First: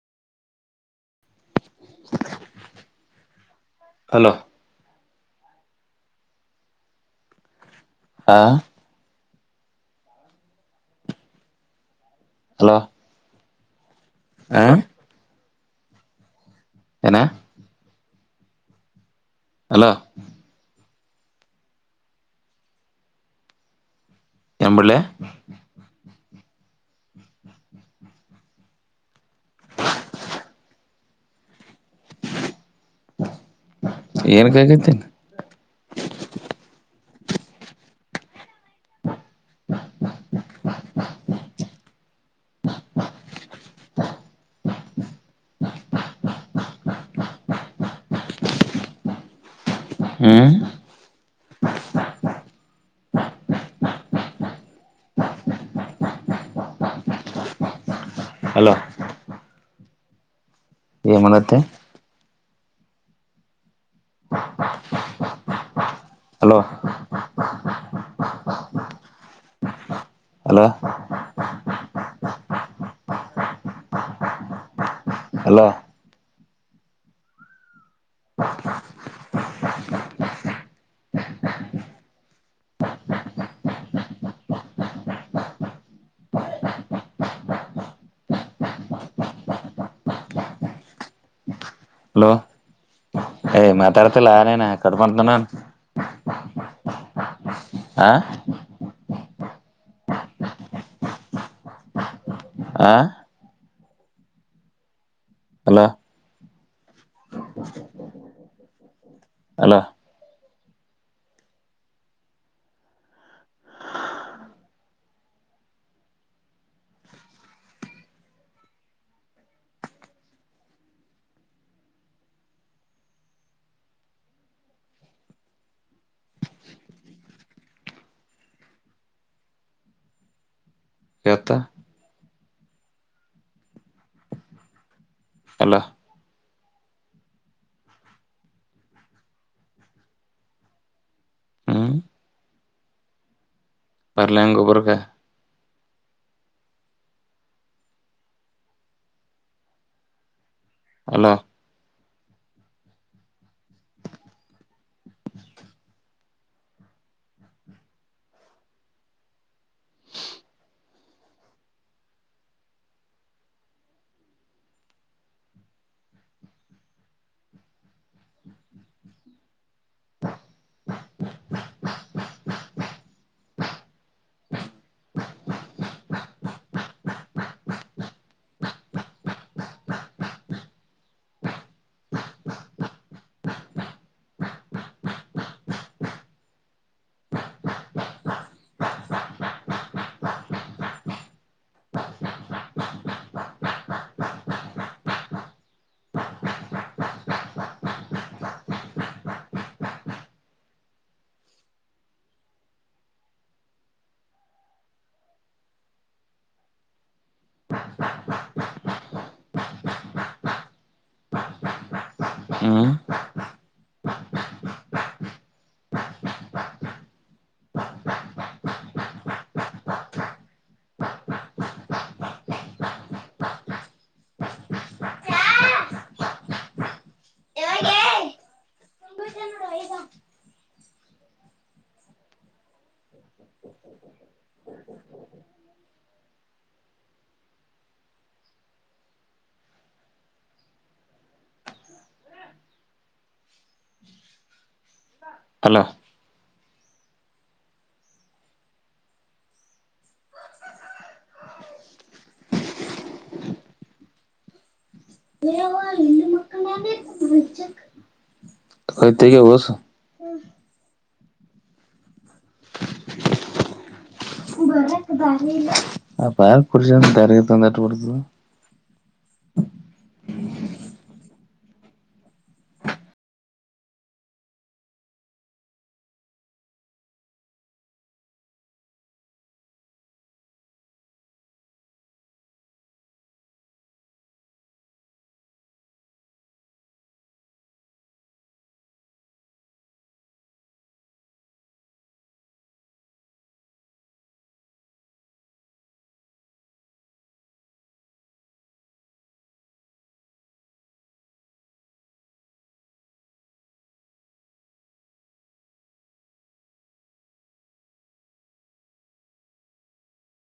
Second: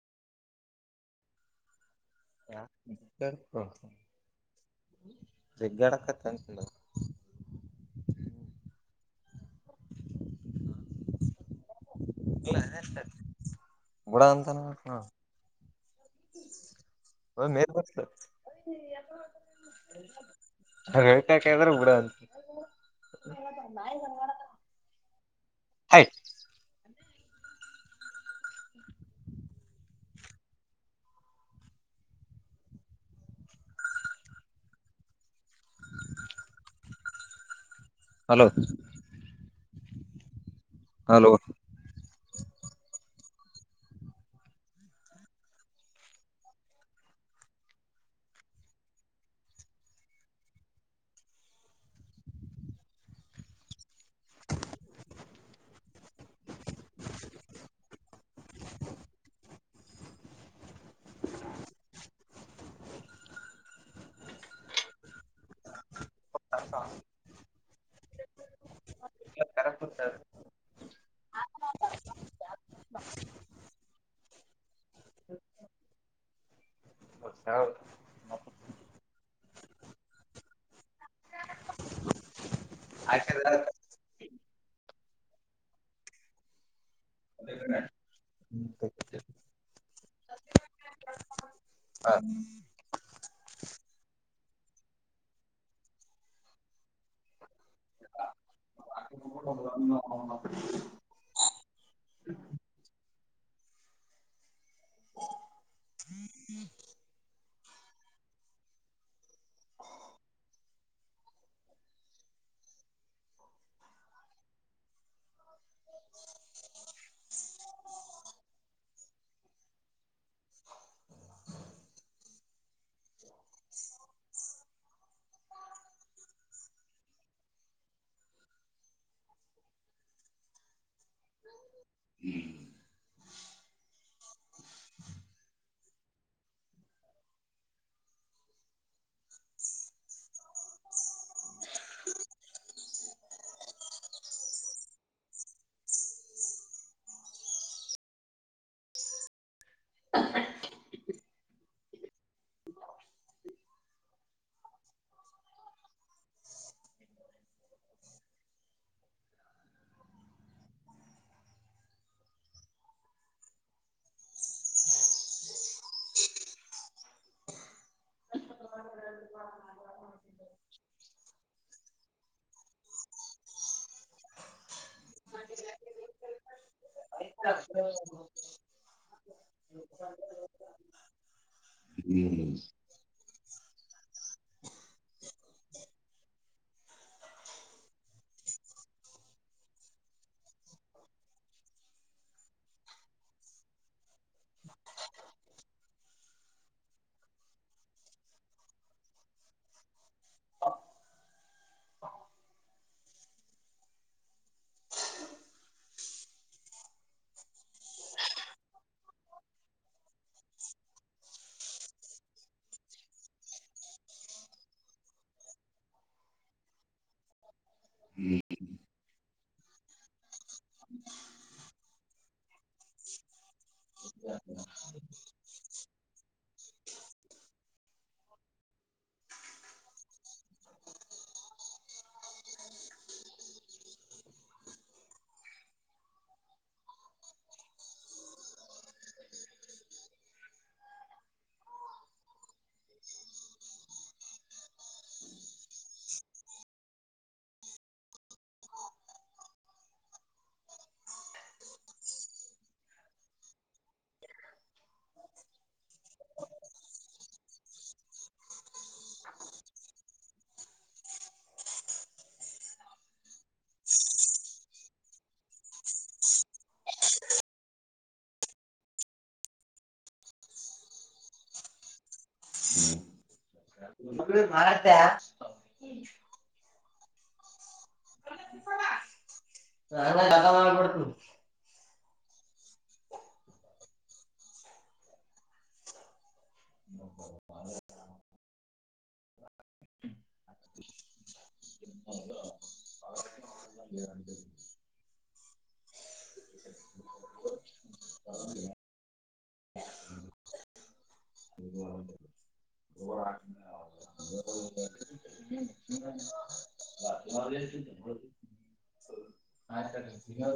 ಯ ಹಲೋ [inaudible] ಹಾ ಹಲೋ [inaudible] ಬುಡ ಅಂತನ ಹ ಏನ ಹ ಮೇ ಅಲೋ ರೇವಿಕಾಕದ್ರೆ ಕೂಡ ಅಂತ ಎಂಬಿಡ್ಲಿ ಹಯ್ ಏನ್ ಕಗತೇನ್ ಹಲೋ ಹಲೋ ಹ್ಮ್ ಹಲೋ ಏನ್ ಮಾಡಕ್ಕತ್ತಿ ಹಲೋ ಅಲೋ ಹಲೋ [inaudible] [inaudible] ಹಲೋ ಯ್ತಾಡ್ತಿಲ್ಲ ಆನೇನ ಕಟ್ ಬಂತ ನನ್ ಆಾ ಆ ಹಲೋ ಹ್ಮ್ ಅಲಾ ಇವತ್ತ ಹಲೋ ಹ್ಮ್ ಬರ್ಲ ಹೆಂಗ ಒಬ್ರಗ ಹಲೋ ಹ್ಮ್. ಹ್ಮ್ ಹ್ಮ್. ಹಲೋ ಕತಿಗ ಹೊಸೂ. ಅಪ ಯಾರ ಕುಡಕ್ಷ ತರಗ ತಂದಟ್ಟ ಕೊತ ನತ ಸ ಜತ ಮಾಡಲ್ ಕೊಡ್ತು ಮಾಡ್ಬಿಡ್ತ